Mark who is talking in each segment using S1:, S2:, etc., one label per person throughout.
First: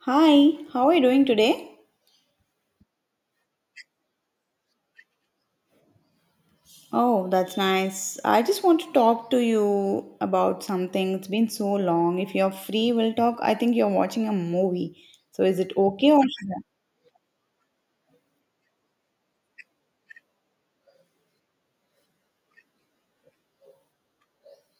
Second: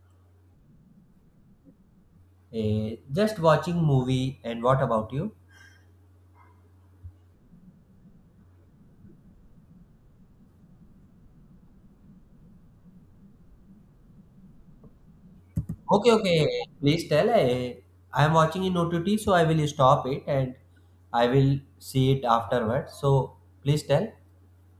S1: Hi, how are you doing today?
S2: Just watching movie. And what about you?
S1: Oh, that's nice. I just want to talk to you about something. It's been so long. If you're free, we'll talk. I think you're watching a movie. So is it
S2: Okay,
S1: okay or
S2: okay.
S1: should I?
S2: Please tell. I am watching in OTT, so I will stop it and I will see it afterwards. So please tell.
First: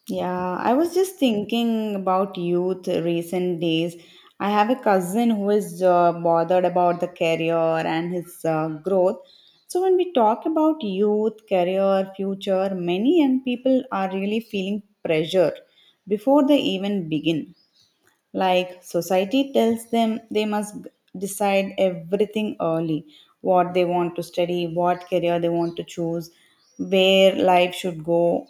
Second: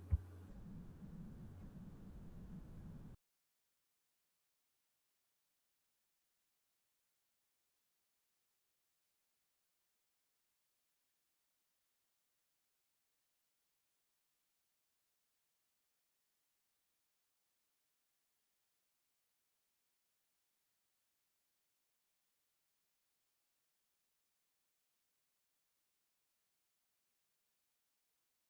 S1: Yeah, I was just thinking about youth recent days. I have a cousin who is bothered about the career and his growth. So when we talk about youth, career, future, many young people are really feeling pressure before they even begin. Like society tells them they must decide everything early, what they want to study, what career they want to choose, where life should go.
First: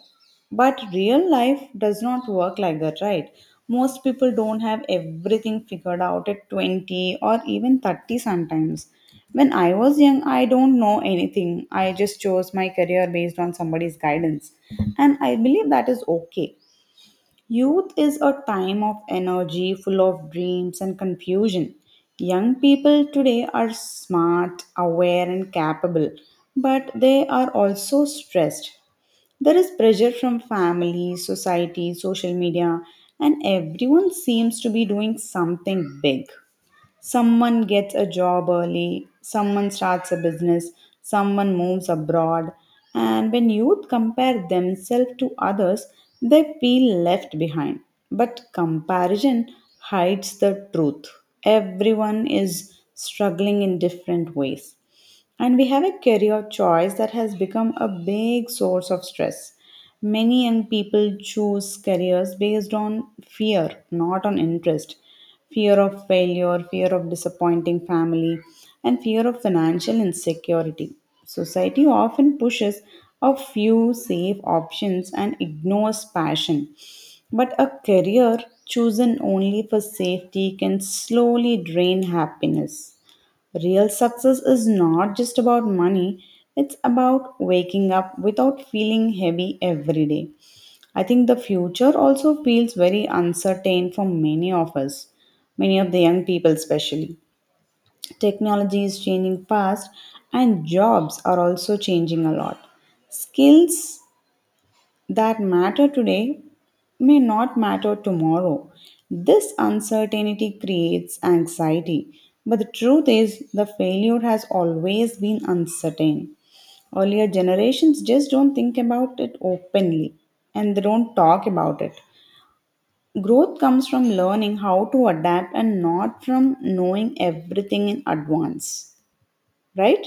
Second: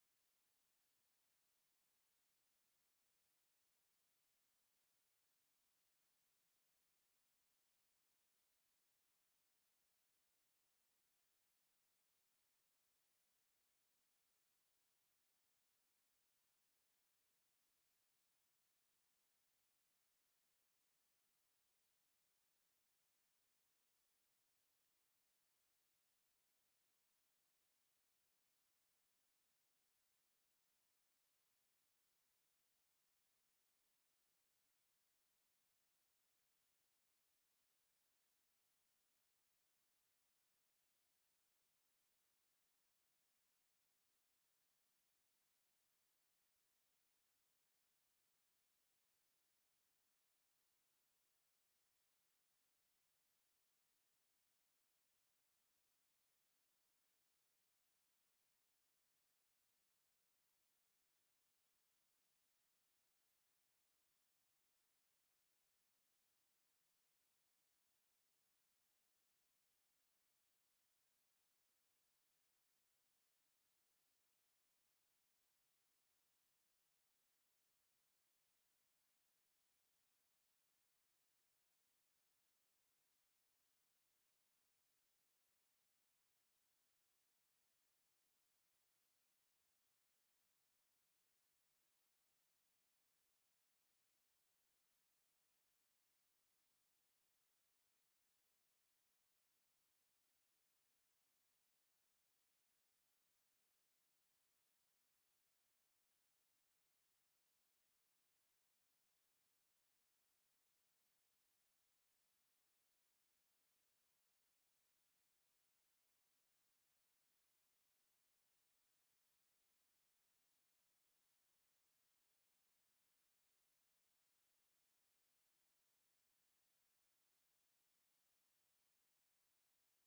S1: But real life does not work like that, right? Most people don't have everything figured out at 20 or even 30 sometimes. When I was young, I don't know anything. I just chose my career based on somebody's guidance. And I believe that is okay. Youth is a time of energy, full of dreams and confusion. Young people today are smart, aware, and capable, but they are also stressed. There is pressure from family, society, social media, and everyone seems to be doing something big. Someone gets a job early, someone starts a business, someone moves abroad, and when youth compare themselves to others, they feel left behind. But comparison hides the truth. Everyone is struggling in different ways. And we have a career choice that has become a big source of stress. Many young people choose careers based on fear, not on interest. Fear of failure, fear of disappointing family, and fear of financial insecurity. Society often pushes a few safe options and ignores passion. But a career chosen only for safety can slowly drain happiness. Real success is not just about money, it's about waking up without feeling heavy every day. I think the future also feels very uncertain for many of us, many of the young people, especially. Technology is changing fast, and jobs are also changing a lot. Skills that matter today may not matter tomorrow. This uncertainty creates anxiety, but the truth is, the failure has always been uncertain. Earlier generations just don't think about it openly and they don't talk about it. Growth comes from learning how to adapt and not from knowing everything in advance, right?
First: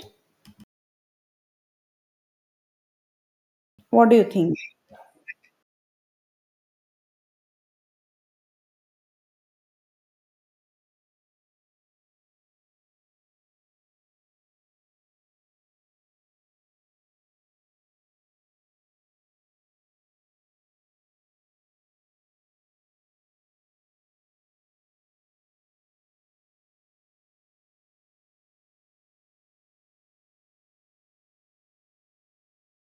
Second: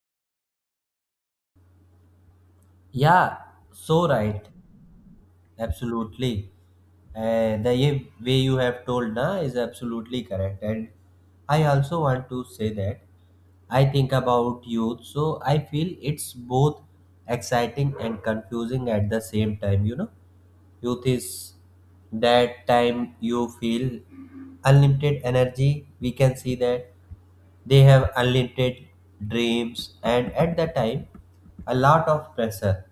S2: Yeah, so
S1: What do you
S2: right.
S1: think?
S2: Absolutely. The way you have told na is absolutely correct. And I also want to say that I think about youth, so I feel it's both exciting and confusing at the same time, you know. Youth is that time you feel unlimited energy. We can see that they have unlimited dreams, and at that time, a lot of pressure.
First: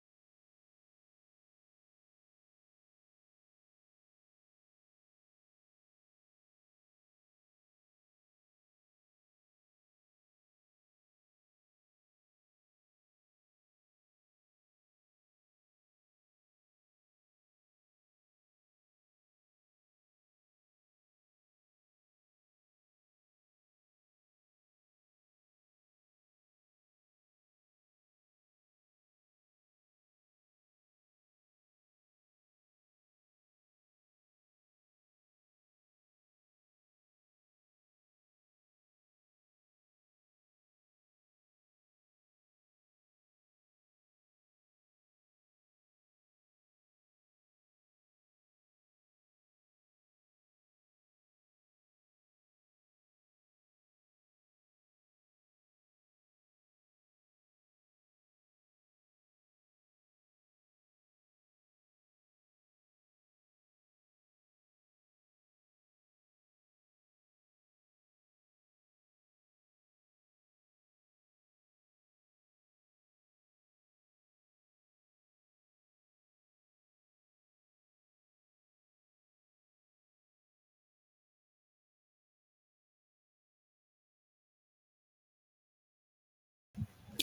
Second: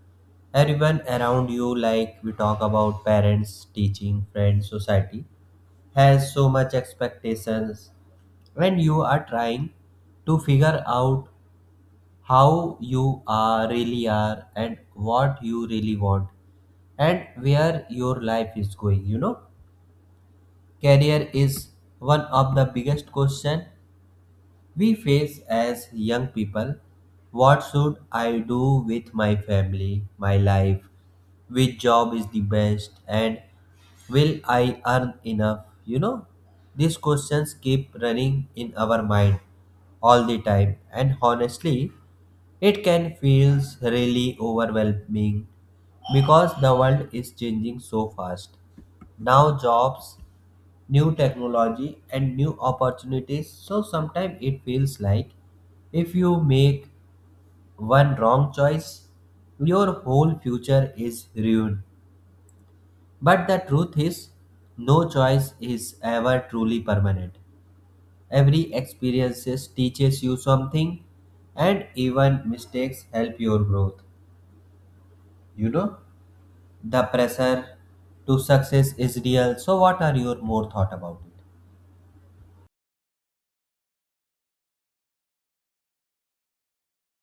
S2: Everyone around you, like we talk about parents, teaching, friends, society, has so much expectations when you are trying to figure out how you are really are and what you really want and where your life is going. Career is one of the biggest question we face as young people. What should I do with my family, my life, which job is the best, and will I earn enough? You know, these questions keep running in our mind all the time, and honestly, it can feel really overwhelming because the world is changing so fast. Now, jobs, new technology and new opportunities, so sometimes it feels like if you make one wrong choice your whole future is ruined. But the truth is no choice is ever truly permanent. Every experiences teaches you something, and even mistakes help your growth, you know. The pressure to success is real, so what are your more thought about it?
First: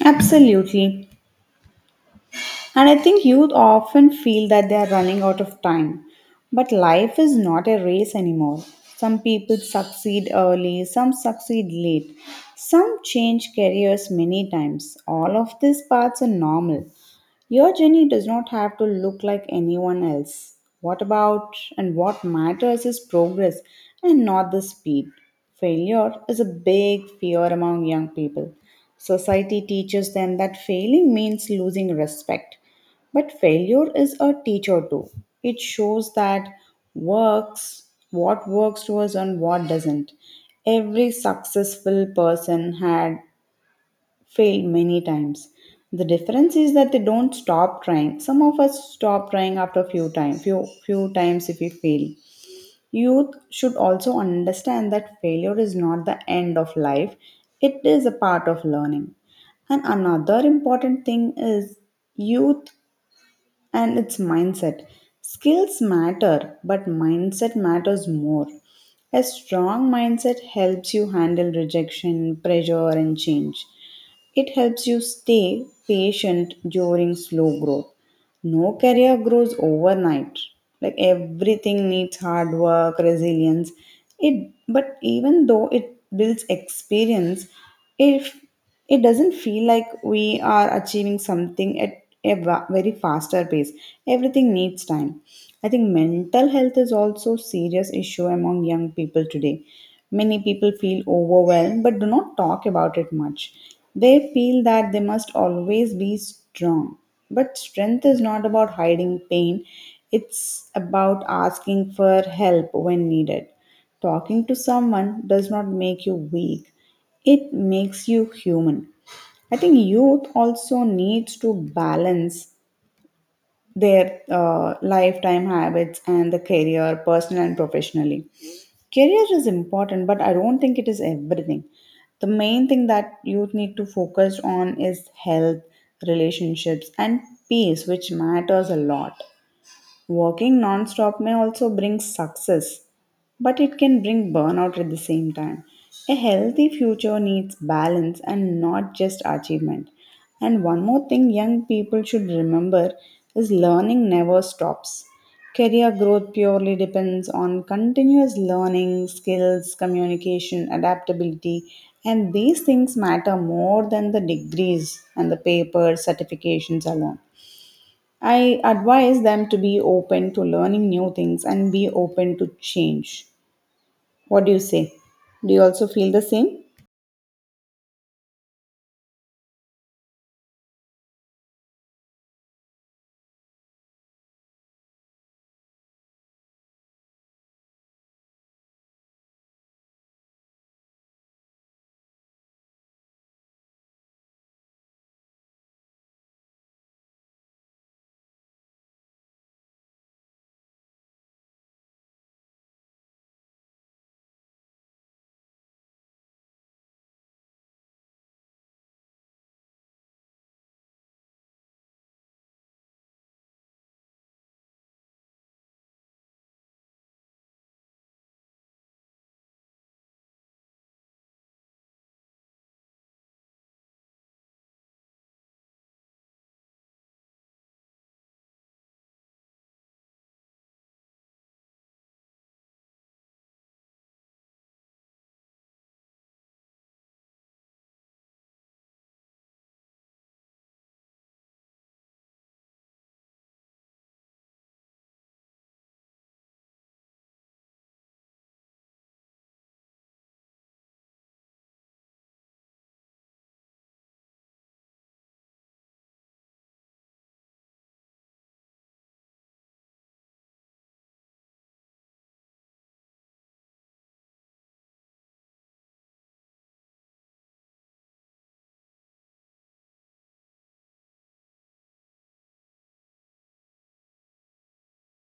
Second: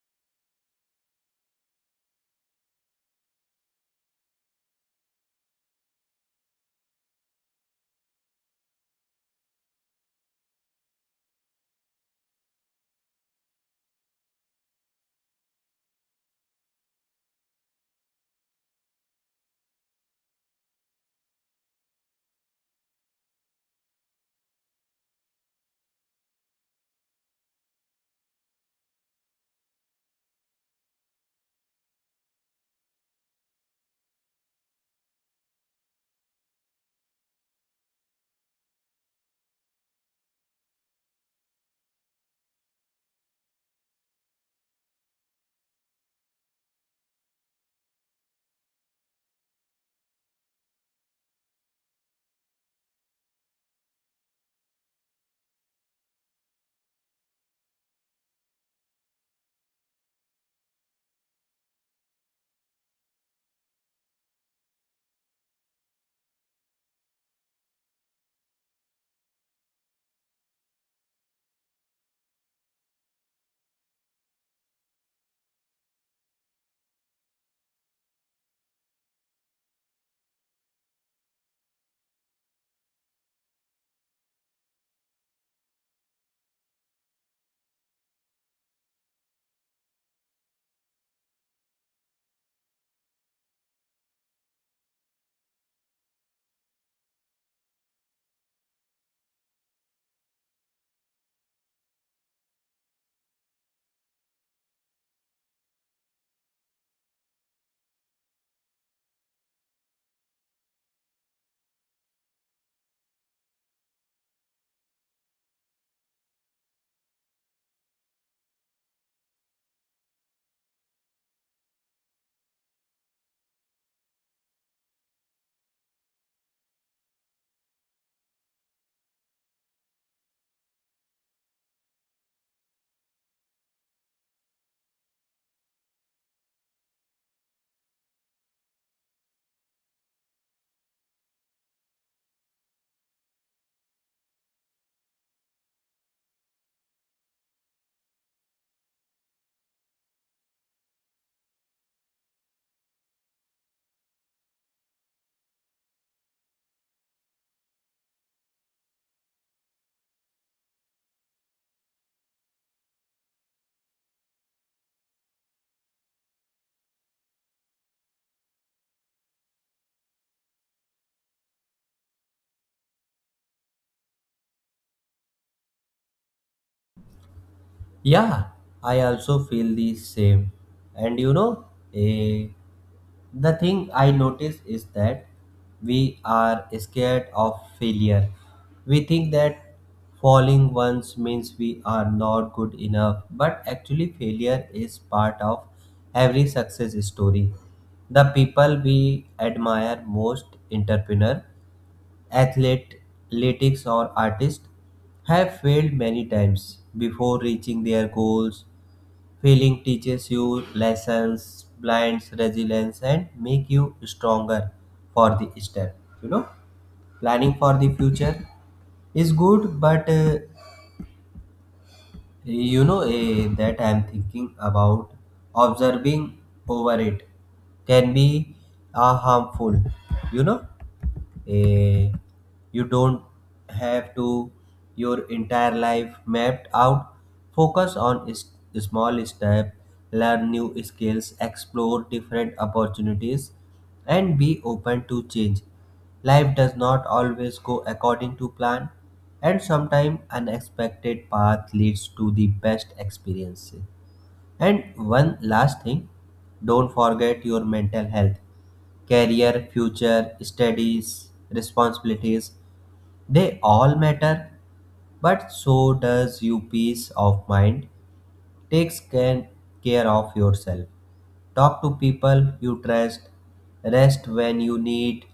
S1: Absolutely. And I think youth often feel that they are running out of time. But life is not a race anymore. Some people succeed early, some succeed late, some change careers many times. All of these paths are normal. Your journey does not have to look like anyone else. What about and what matters is progress and not the speed. Failure is a big fear among young people. Society teaches them that failing means losing respect. But failure is a teacher too. It shows that works what works to us and what doesn't. Every successful person had failed many times. The difference is that they don't stop trying. Some of us stop trying after few time few times if we fail. Youth should also understand that failure is not the end of life. It is a part of learning. And another important thing is youth and its mindset. Skills matter, but mindset matters more. A strong mindset helps you handle rejection, pressure, and change. It helps you stay patient during slow growth. No career grows overnight. Like everything needs hard work, resilience. It but even though it builds experience, if it doesn't feel like we are achieving something at a very faster pace. Everything needs time. I think mental health is also serious issue among young people today. Many people feel overwhelmed but do not talk about it much. They feel that they must always be strong. But strength is not about hiding pain, it's about asking for help when needed. Talking to someone does not make you weak, it makes you human. I think youth also needs to balance their lifetime habits and the career, personal and professionally. Career is important, but I don't think it is everything. The main thing that youth need to focus on is health, relationships, and peace, which matters a lot. Working non-stop may also bring success, but it can bring burnout at the same time. A healthy future needs balance and not just achievement. And one more thing young people should remember is learning never stops. Career growth purely depends on continuous learning, skills, communication, adaptability, and these things matter more than the degrees and the papers, certifications alone. I advise them to be open to learning new things and be open to change. What do you say? Do you also feel the same?
S2: Yeah, I also feel the same. And you know, eh, the thing I notice is that we are scared of failure. We think that falling once means we are not good enough, but actually, failure is part of every success story. The people we admire most, entrepreneur, athlete, athletics or artists, have failed many times before reaching their goals. Failing teaches you lessons, blinds resilience, and make you stronger for the step. You know, planning for the future is good, but you know, that I'm thinking about observing over it can be harmful. You know, eh, you don't have to your entire life mapped out. Focus on is, small step, learn new skills, explore different opportunities, and be open to change. Life does not always go according to plan, and sometimes unexpected path leads to the best experiences. And one last thing, don't forget your mental health, career, future, studies, responsibilities. They all matter, but so does your peace of mind. Take can- Care of yourself. Talk to people you trust, rest when you need,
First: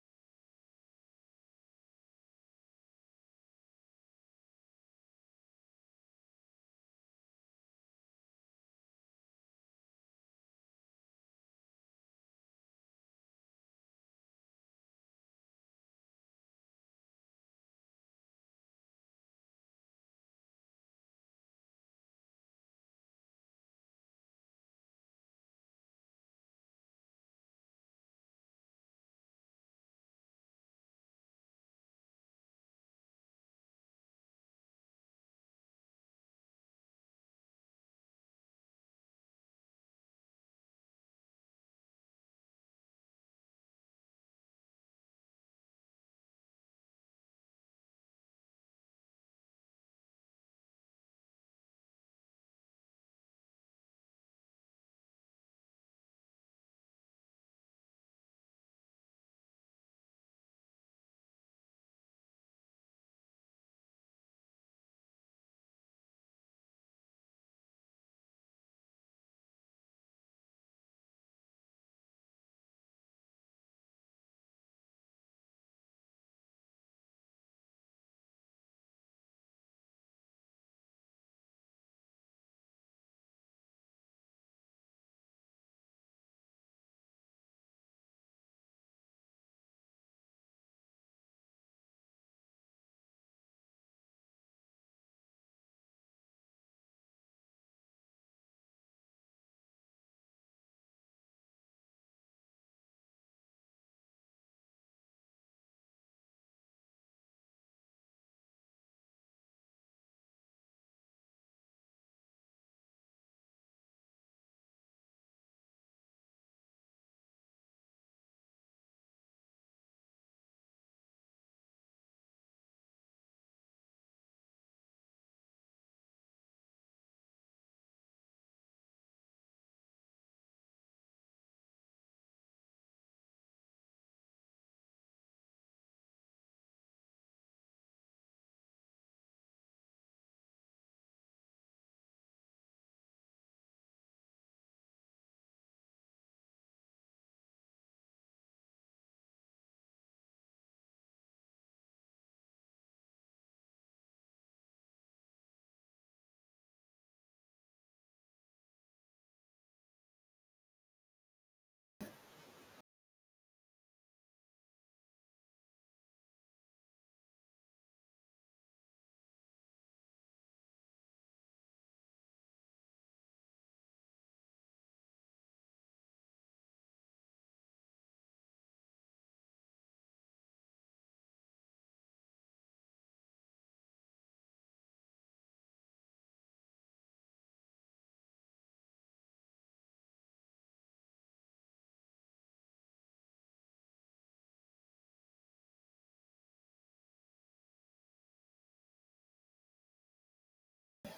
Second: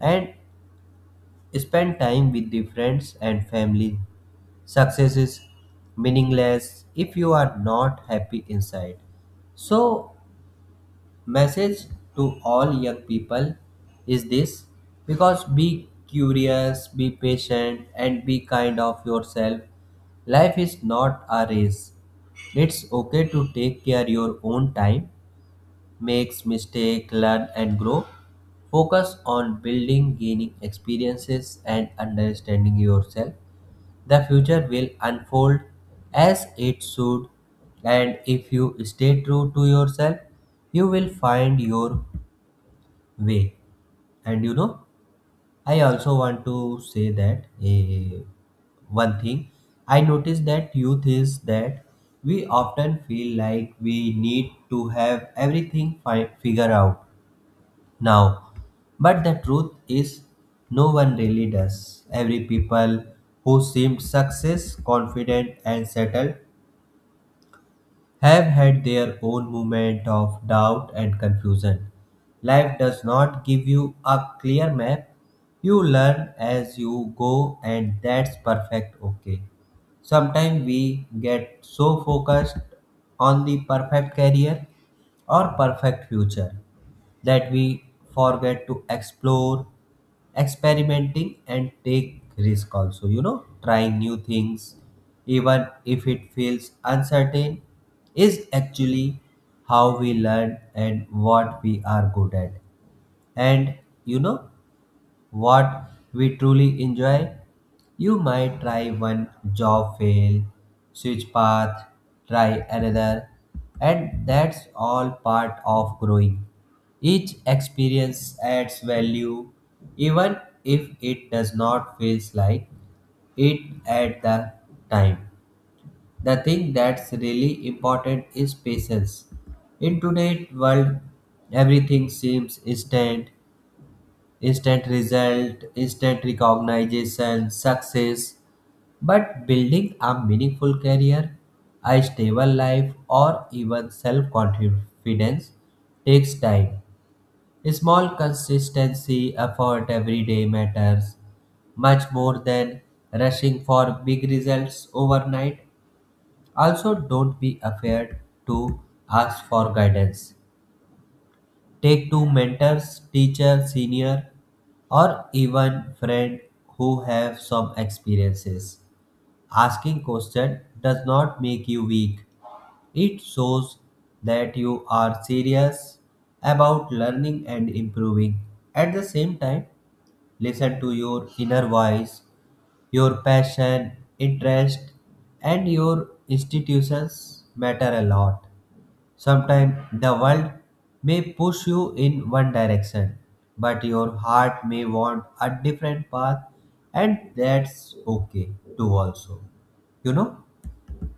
S2: and spend time with the friends and family. Success is meaningless if you are not happy inside. So, message to all young people is this, because be curious, be patient, and be kind of yourself. Life is not a race. It's okay to take care your own time, makes mistake, learn and grow. Focus on building, gaining experiences and understanding yourself. The future will unfold as it should, and if you stay true to yourself, you will find your way. And you know, I also want to say that one thing I noticed that youth is that we often feel like we need to have everything figured out now. But the truth is no one really does. Every people who seemed success, confident and settled, have had their own moment of doubt and confusion. Life does not give you a clear map. You learn as you go, and that's perfect okay. Sometimes we get so focused on the perfect career or perfect future that we forget to explore, experimenting and take risk also. You know, trying new things even if it feels uncertain is actually how we learn and what we are good at, and you know what we truly enjoy. You might try one job, fail, switch path, try another, and that's all part of growing. Each experience adds value, even if it does not feel like it at the time. The thing that's really important is patience. In today's world, everything seems instant, instant result, instant recognition, success. But building a meaningful career, a stable life, or even self confidence takes time. Small consistency effort every day matters much more than rushing for big results overnight. Also, don't be afraid to ask for guidance. Take to mentors, teacher, senior, or even friend who have some experiences. Asking question does not make you weak. It shows that you are serious about learning and improving. At the same time, listen to your inner voice, your passion, interest, and your institutions matter a lot. Sometimes the world may push you in one direction, but your heart may want a different path, and that's okay too, also. You know?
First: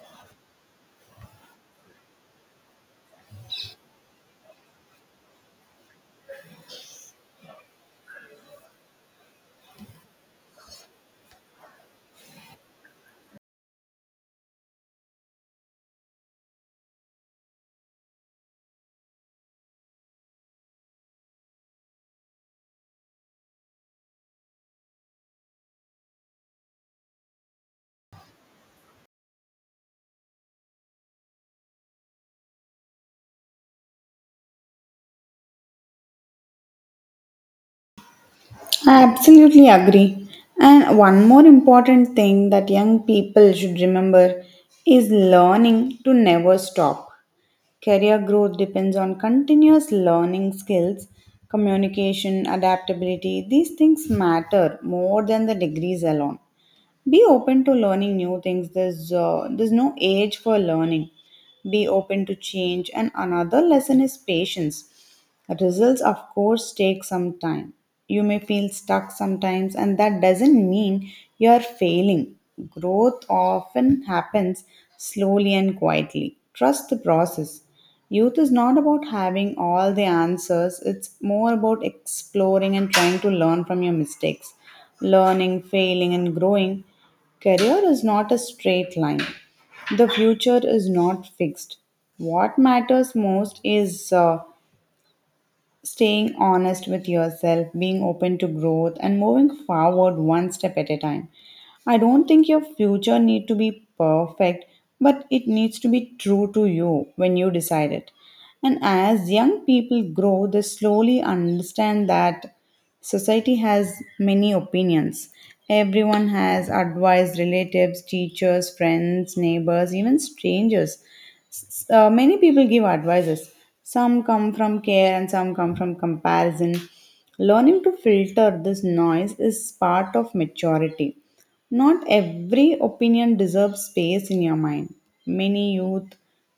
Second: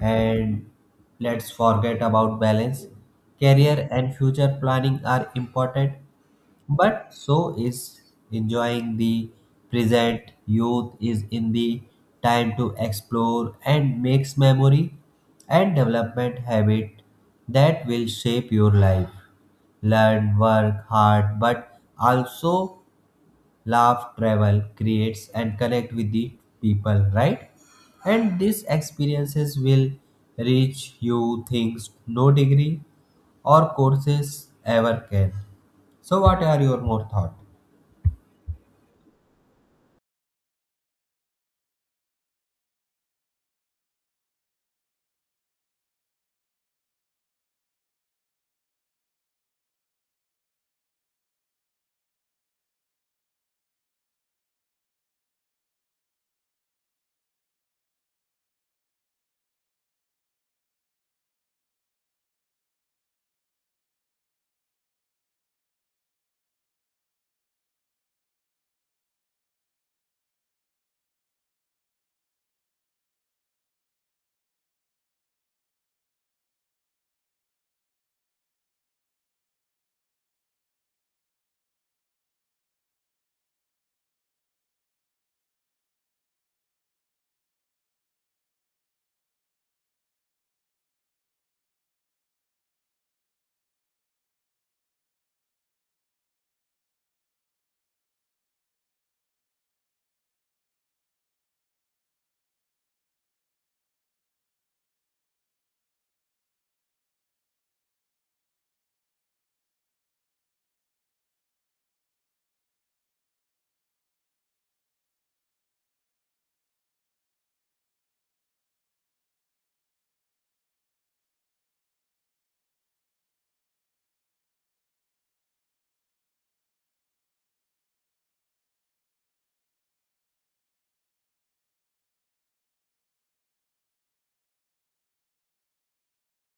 S2: And let's forget about balance. Career and future planning are important, but so is enjoying the present. Youth is in the time to explore and makes memory and development habit that will shape your life. Learn, work hard but also laugh, travel, creates, and connect with the people, right? And these experiences will reach you things no degree or courses ever can. So, what are your more thoughts?
S1: I absolutely agree. And one more important thing that young people should remember is learning to never stop. Career growth depends on continuous learning skills, communication, adaptability. These things matter more than the degrees alone. Be open to learning new things. There's no age for learning. Be open to change. And another lesson is patience. Results, of course, take some time. You may feel stuck sometimes, and that doesn't mean you're failing. Growth often happens slowly and quietly. Trust the process. Youth is not about having all the answers, it's more about exploring and trying to learn from your mistakes. Learning, failing, and growing. Career is not a straight line. The future is not fixed. What matters most is staying honest with yourself, being open to growth, and moving forward one step at a time. I don't think your future need to be perfect, but it needs to be true to you when you decide it. And as young people grow, they slowly understand that society has many opinions. Everyone has advice, relatives, teachers, friends, neighbors, even strangers, many people give advices. Some come from care and some come from comparison. Learning to filter this noise is part of maturity. Not every opinion deserves space in your mind. Many youth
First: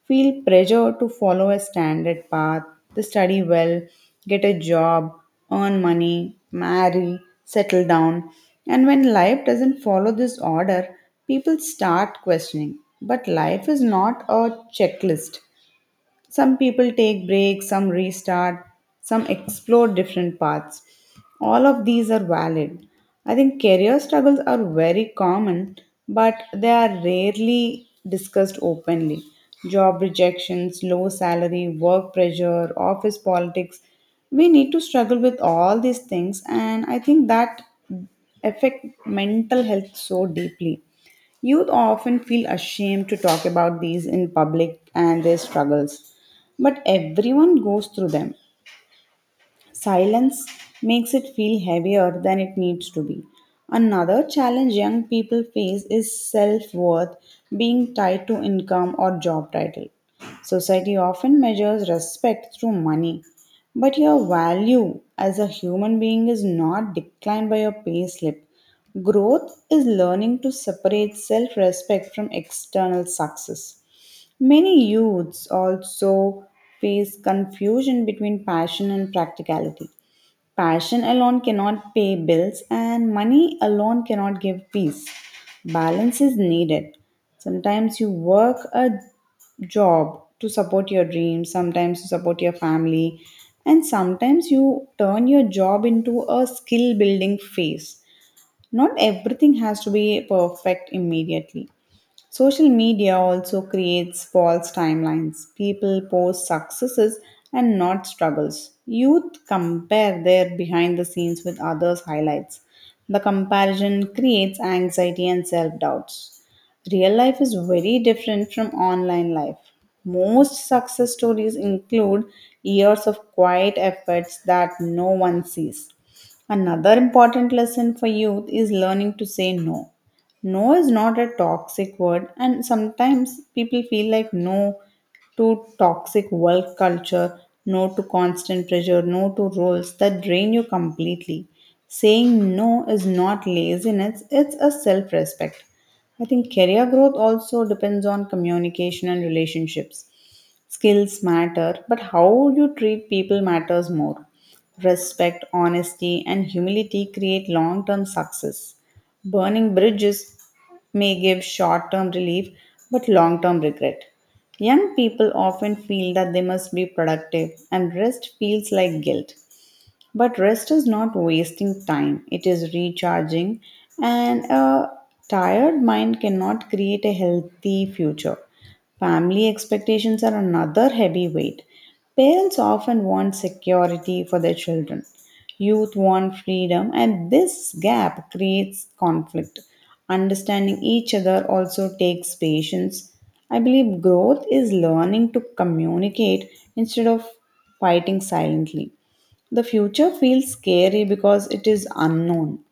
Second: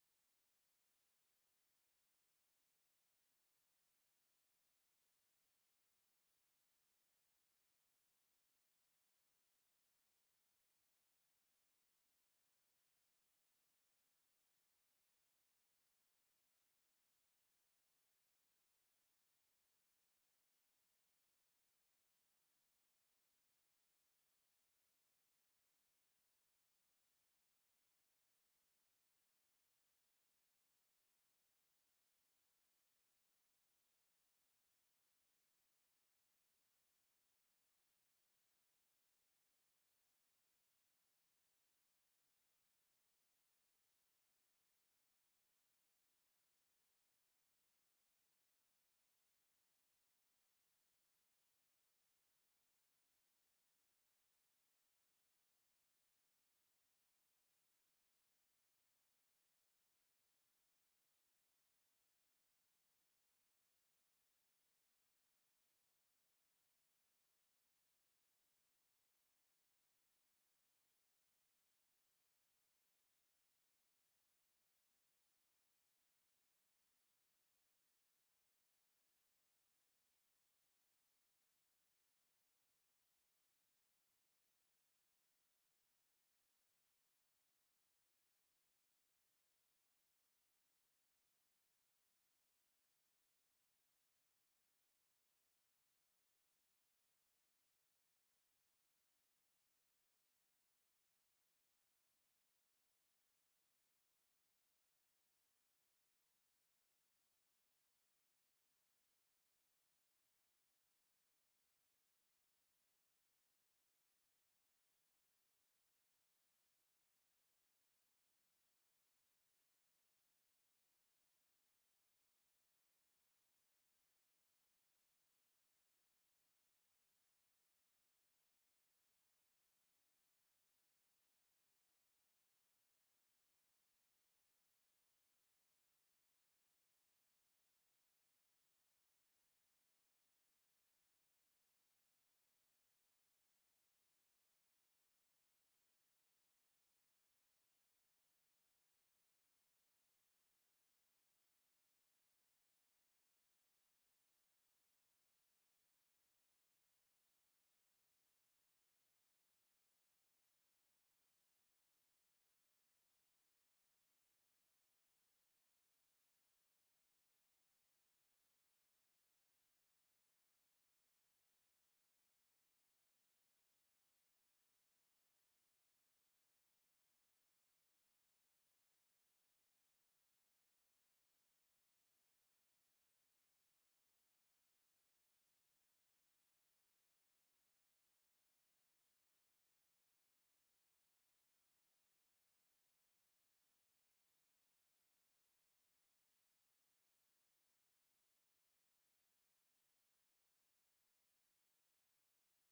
S1: feel pressure to follow a standard path, to study well, get a job, earn money, marry, settle down. And when life doesn't follow this order, people start questioning, but life is not a checklist. Some people take breaks, some restart, some explore different paths. All of these are valid. I think career struggles are very common, but they are rarely discussed openly. Job rejections, low salary, work pressure, office politics. We need to struggle with all these things, and I think that affect mental health so deeply. Youth often feel ashamed to talk about these in public and their struggles, but everyone goes through them. Silence makes it feel heavier than it needs to be. Another challenge young people face is self worth being tied to income or job title. Society often measures respect through money, but your value as a human being is not declined by your pay slip. Growth is learning to separate self respect from external success. Many youths also face confusion between passion and practicality. Passion alone cannot pay bills, and money alone cannot give peace. Balance is needed. Sometimes you work a job to support your dreams, sometimes to support your family, and sometimes you turn your job into a skill building phase. Not everything has to be perfect immediately. Social media also creates false timelines. People post successes and not struggles. Youth compare their behind the scenes with others' highlights. The comparison creates anxiety and self doubts. Real life is very different from online life. Most success stories include years of quiet efforts that no one sees. Another important lesson for youth is learning to say no. No is not a toxic word, and sometimes people feel like no to toxic work culture, no to constant pressure, no to roles that drain you completely. Saying no is not laziness, it's a self-respect. I think career growth also depends on communication and relationships. Skills matter, but how you treat people matters more. Respect, honesty, and humility create long term success. Burning bridges may give short term relief but long term regret. Young people often feel that they must be productive, and rest feels like guilt. But rest is not wasting time, it is recharging, and a tired mind cannot create a healthy future. Family expectations are another heavy weight. Parents often want security for their children. Youth want freedom, and this gap creates conflict. Understanding each other also takes patience. I believe growth is learning to communicate instead of fighting silently. The future feels scary because it is unknown.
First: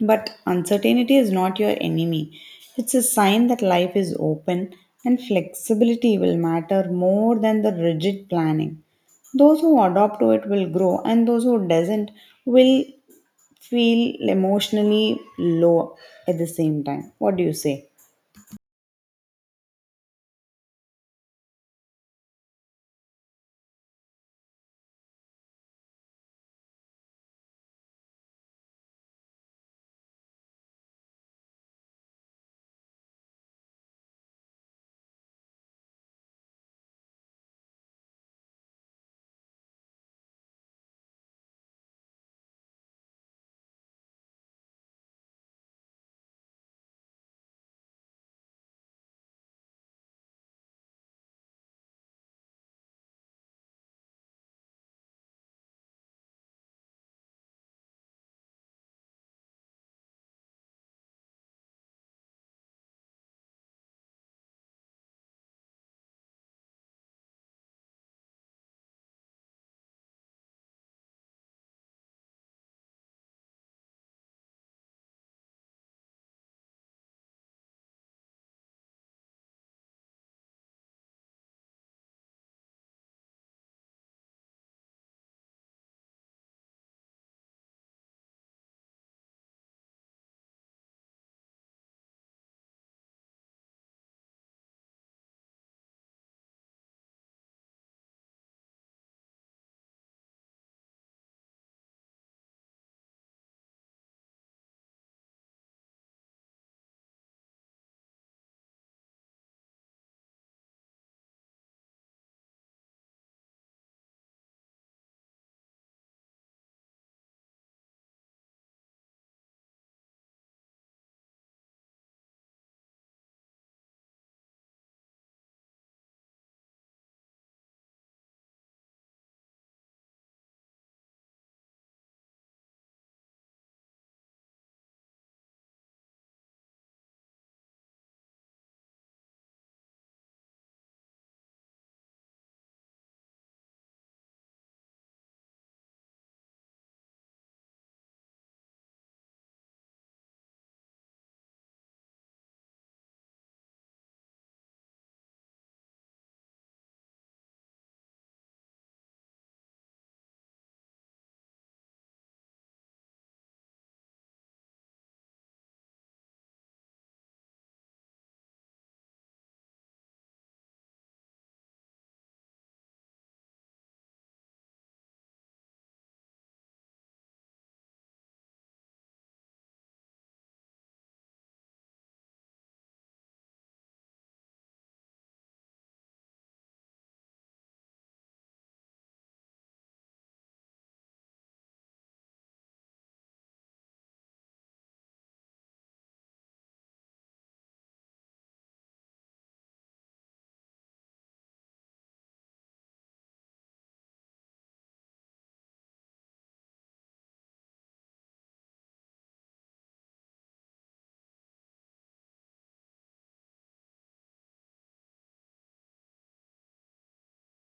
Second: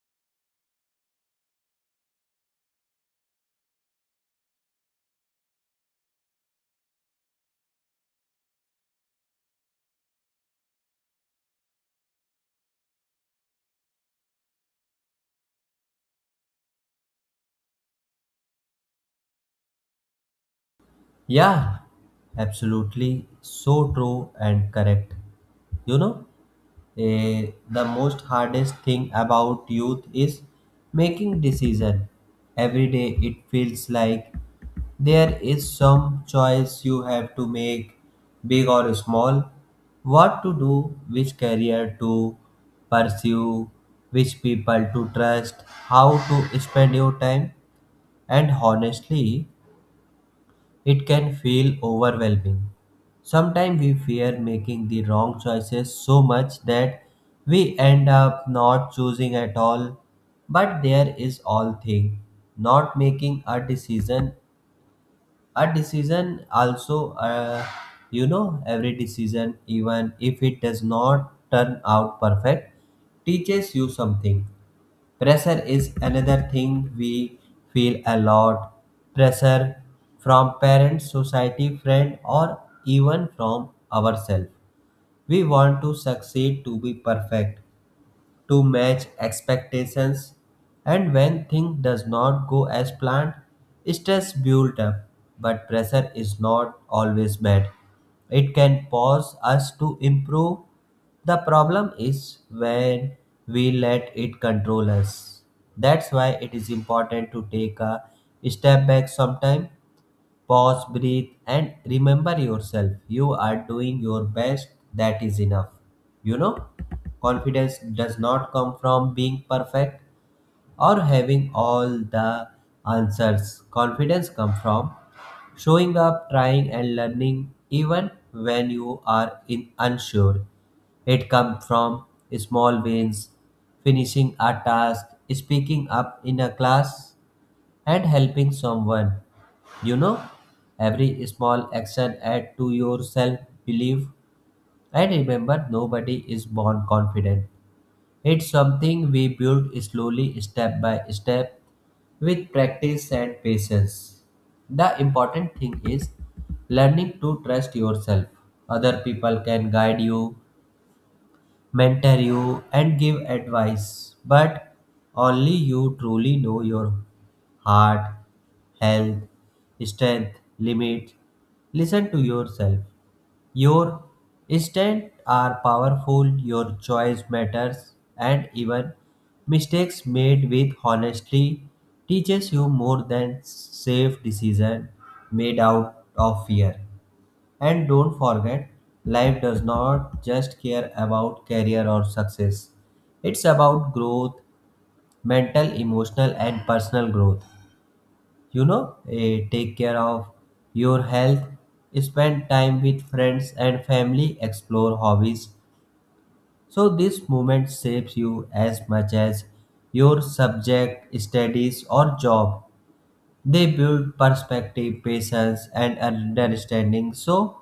S1: But uncertainty is not your enemy. It's a sign that life is open and flexibility will matter more than the rigid planning. Those who adopt to it will grow and those who doesn't will feel emotionally low at the same time. What do you say?
S2: Yeah, absolutely. So true and correct. You know, the most hardest thing about youth is making decision. Every day it feels like there is some choice you have to make, big or small. What to do, which career to pursue, which people to trust, how to spend your time, and honestly, it can feel overwhelming. Sometimes we fear making the wrong choices so much that we end up not choosing at all. But there is all thing, not making a decision. A decision also, you know, every decision, even if it does not turn out perfect, teaches you something. Pressure is another thing we feel a lot. Pressure from parents, society, friend, or even from ourselves. We want to succeed, to be perfect, to match expectations, and when things does not go as planned, stress builds up, but pressure is not always met. It can pause us to improve. The problem is when we let it control us. That's why it is important to take a step back sometime. Pause, breathe, and remember yourself. You are doing your best. That is enough. You know, confidence does not come from being perfect or having all the answers. Confidence comes from showing up, trying, and learning even when you are in unsure. It comes from small wins, finishing a task, speaking up in a class, and helping someone. You know, every small action add to your self belief. And remember, nobody is born confident. It's something we build slowly, step by step, with practice and patience. The important thing is learning to trust yourself. Other people can guide you, mentor you, and give advice. But only you truly know your heart, health, strength, limit. Listen to yourself. Your strengths are powerful, your choice matters, and even mistakes made with honesty teaches you more than safe decision made out of fear. And don't forget, life does not just care about career or success. It's about growth, mental, emotional, and personal growth. You know, take care of your health, spend time with friends and family, explore hobbies. So, this moment shapes you as much as your subject, studies, or job. They build perspective, patience, and understanding. So,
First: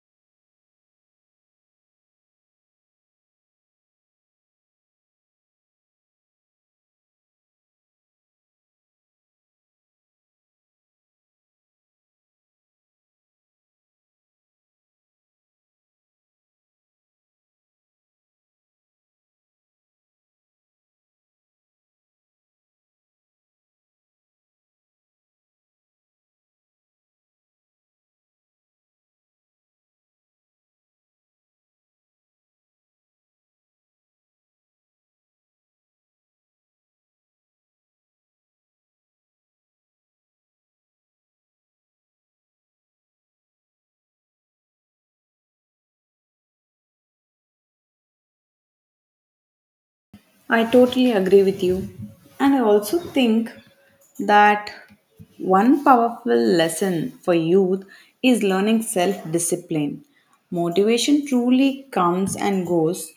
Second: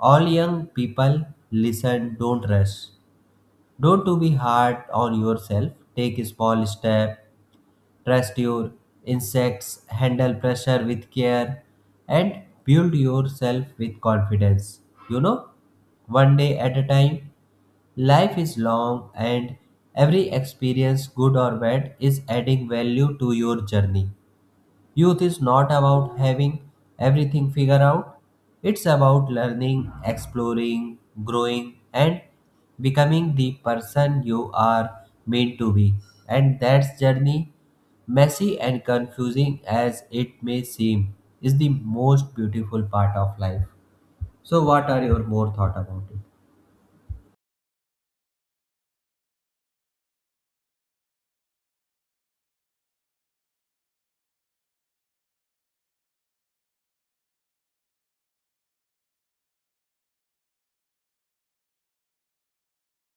S2: all young people, listen, don't rush. Don't to be hard on yourself. Take a small step, trust your instincts, handle pressure with care, and build yourself with confidence. You know, one day at a time, life is long and every experience, good or bad, is adding value to your journey. Youth is not about having everything figured out. It's about learning, exploring, growing, and becoming the person you are meant to be. And that journey, messy and confusing as it may seem, is the most beautiful part of life. So, what are your more thought about it?
S1: I totally agree with you. And I also think that one powerful lesson for youth is learning self discipline. Motivation truly comes and goes,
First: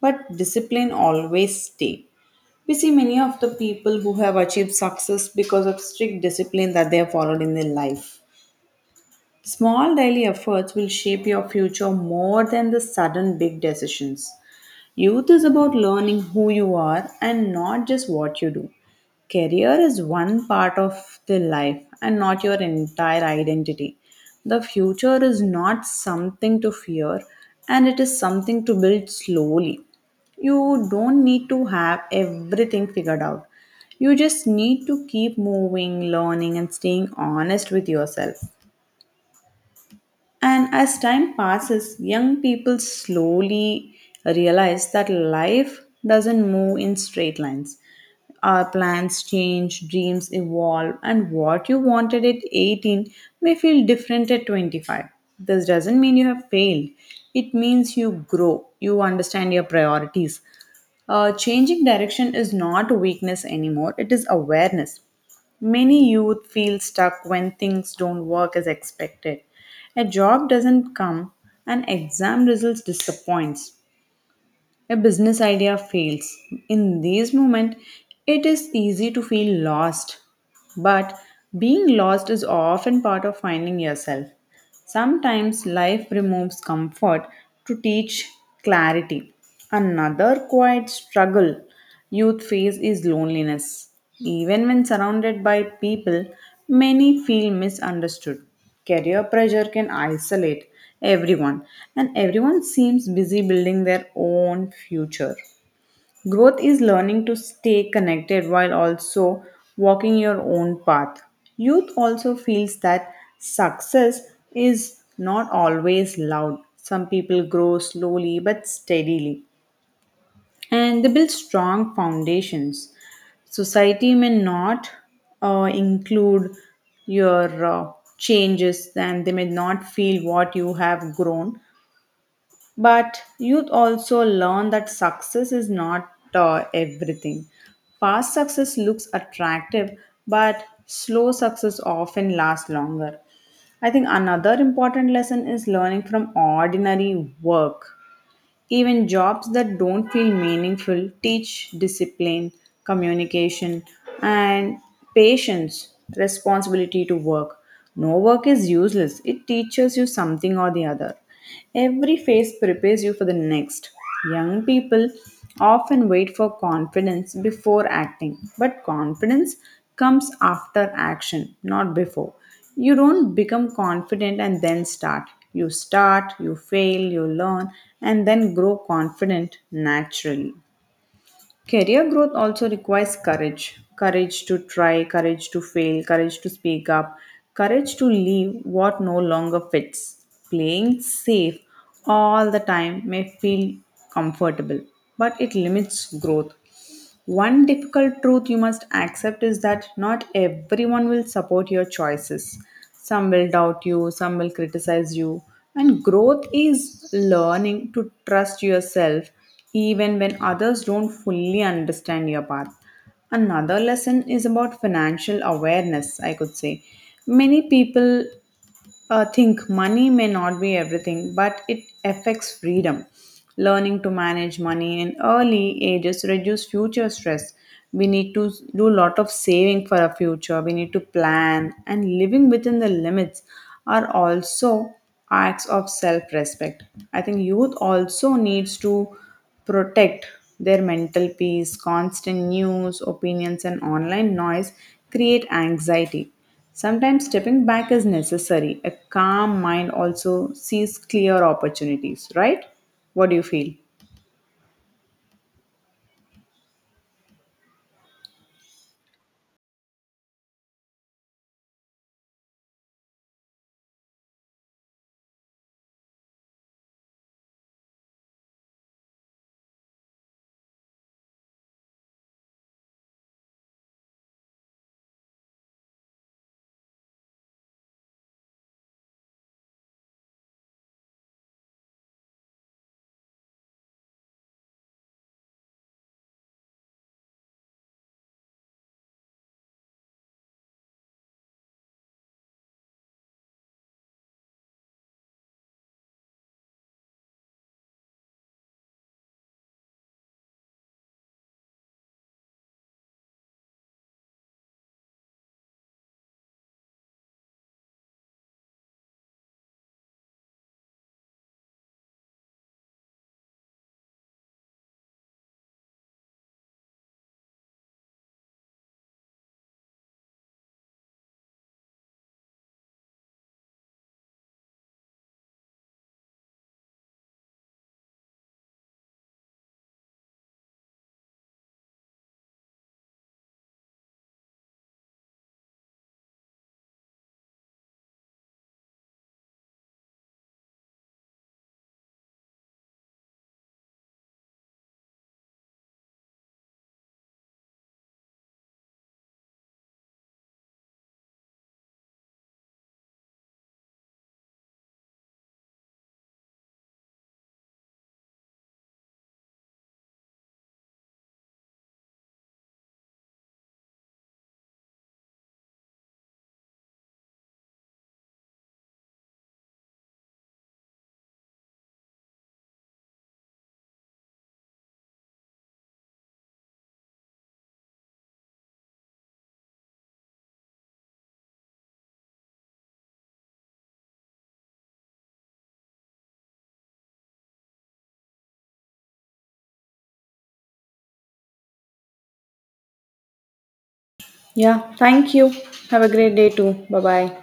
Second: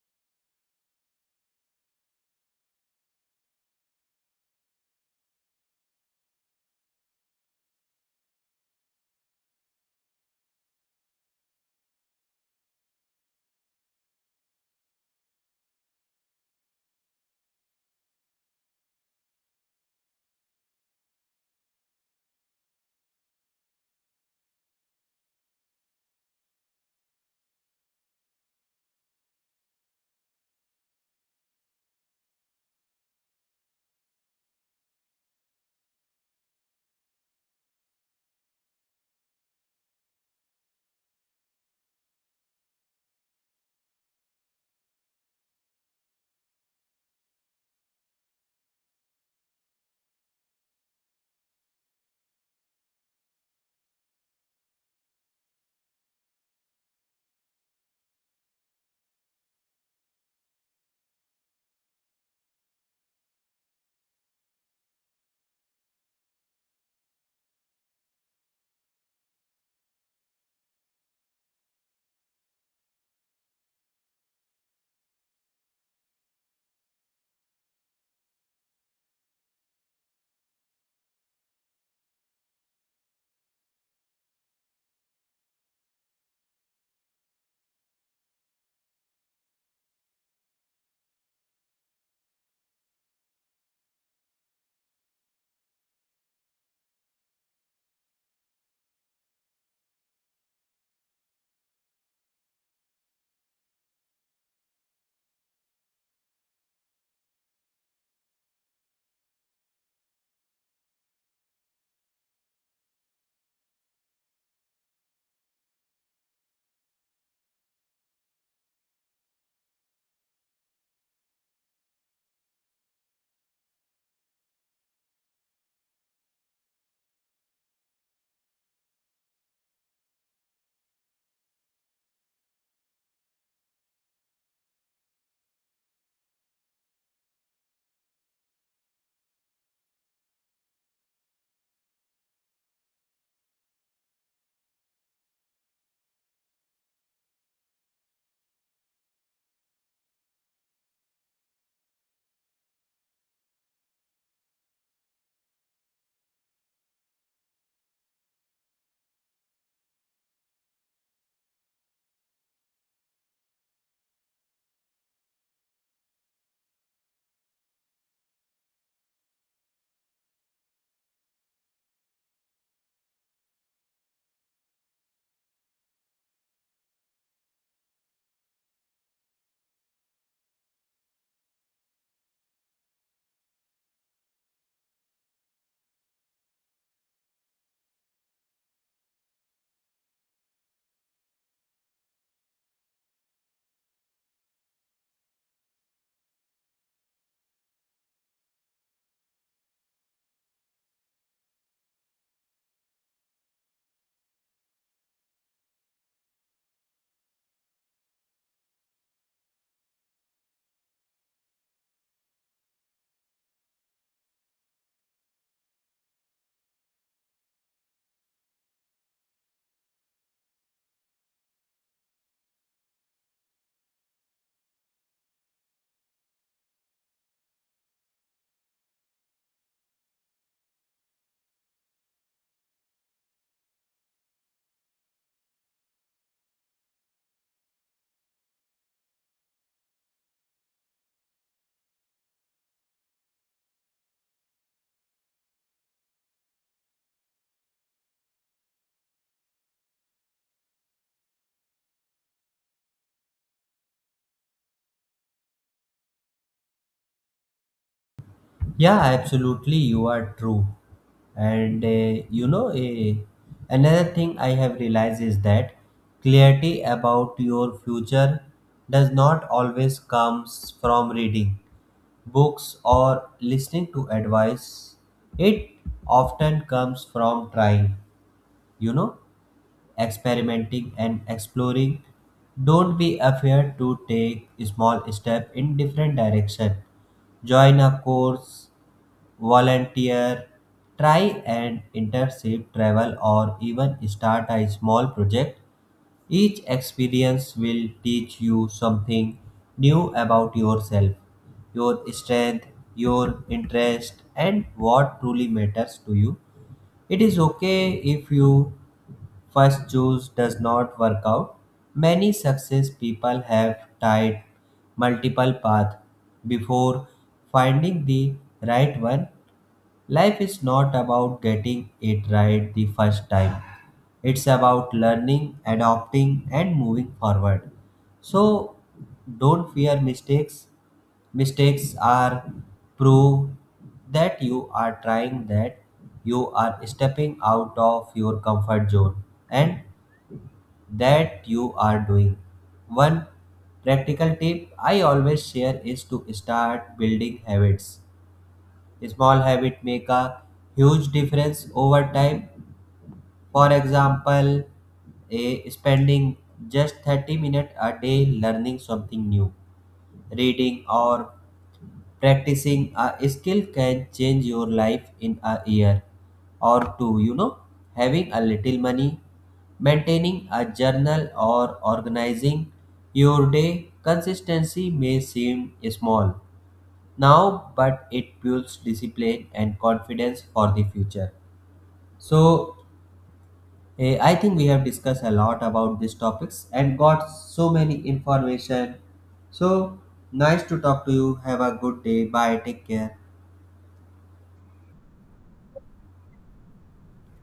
S1: but discipline always stays. We see many of the people who have achieved success because of strict discipline that they have followed in their life. Small daily efforts will shape your future more than the sudden big decisions. Youth is about learning who you are and not just what you do. Career is one part of the life and not your entire identity. The future is not something to fear and it is something to build slowly. You don't need to have everything figured out. You just need to keep moving, learning, and staying honest with yourself. And as time passes, young people slowly realize that life doesn't move in straight lines. Our plans change, dreams evolve, and what you wanted at 18 may feel different at 25. This doesn't mean you have failed, it means you grow, you understand your priorities. Changing direction is not a weakness anymore, it is awareness. Many youth feel stuck when things don't work as expected. A job doesn't come, an exam results disappoints, a business idea fails. In these moments, it is easy to feel lost. But being lost is often part of finding yourself. Sometimes life removes comfort to teach clarity. Another quiet struggle youth phase is loneliness. Even when surrounded by people, many feel misunderstood. Career pressure can isolate everyone, and everyone seems busy building their own future. Growth is learning to stay connected while also walking your own path. Youth also feels that success is not always loud. Some people grow slowly but steadily and they build strong foundations. Society may not include your changes, and they may not feel what you have grown. But youth also learn that success is not everything. Fast success looks attractive, but slow success often lasts longer. I think another important lesson is learning from ordinary work even jobs that don't feel meaningful teach discipline, communication, and patience, responsibility to work. No work is useless, it teaches you something or the other. Every phase prepares you for the next. Young people often wait for confidence before acting, but confidence comes after action, not before. You don't become confident and then start. You start, you fail, you learn, and then grow confident naturally. Career growth also requires courage courage to try, courage to fail, courage to speak up, courage to leave what no longer fits. Playing safe all the time may feel comfortable, but it limits growth. One difficult truth you must accept is that not everyone will support your choices. Some will doubt you, some will criticize you. And growth is learning to trust yourself even when others don't fully understand your path. Another lesson is about financial awareness, I could say. Many people I think money may not be everything, but it affects freedom. Learning to manage money in early ages reduce future stress. We need to do a lot of saving for our future. We need to plan and living within the limits are also acts of self-respect. I think youth also needs to protect their mental peace. Constant news, opinions, and online noise create anxiety. Sometimes stepping back is necessary. A calm mind also sees clear opportunities, right? What do you feel?
S2: Yeah, absolutely. You are true. And you know, another thing I have realized is that clarity about your future does not always comes from reading books or listening to advice. It often comes from trying, you know, experimenting and exploring. Don't be afraid to take small step in different direction, join a course, volunteer, try an internship, travel, or even start a small project. Each experience will teach you something new about yourself, your strength, your interest, and what truly matters to you. It is okay if you first choose does not work out. Many success people have tried multiple paths before finding the right one. Life is not about getting it right the first time. It's about learning, adopting, and moving forward. So don't fear mistakes. Mistakes are proof that you are trying, that you are stepping out of your comfort zone, and that you are doing. One practical tip I always share is to start building habits. Small habit make a huge difference over time. For example, a spending just 30 minutes a day learning something new, reading or practicing a skill can change your life in a year or two, you know, having a little money, maintaining a journal or organizing your day consistency may seem small now, but it builds discipline and confidence for the future. So, I think we have discussed a lot about these topics and got so many information. So, nice to talk to you. Have a good day. Bye. Take care.
S1: Yeah, thank you. Have a great day too. Bye bye.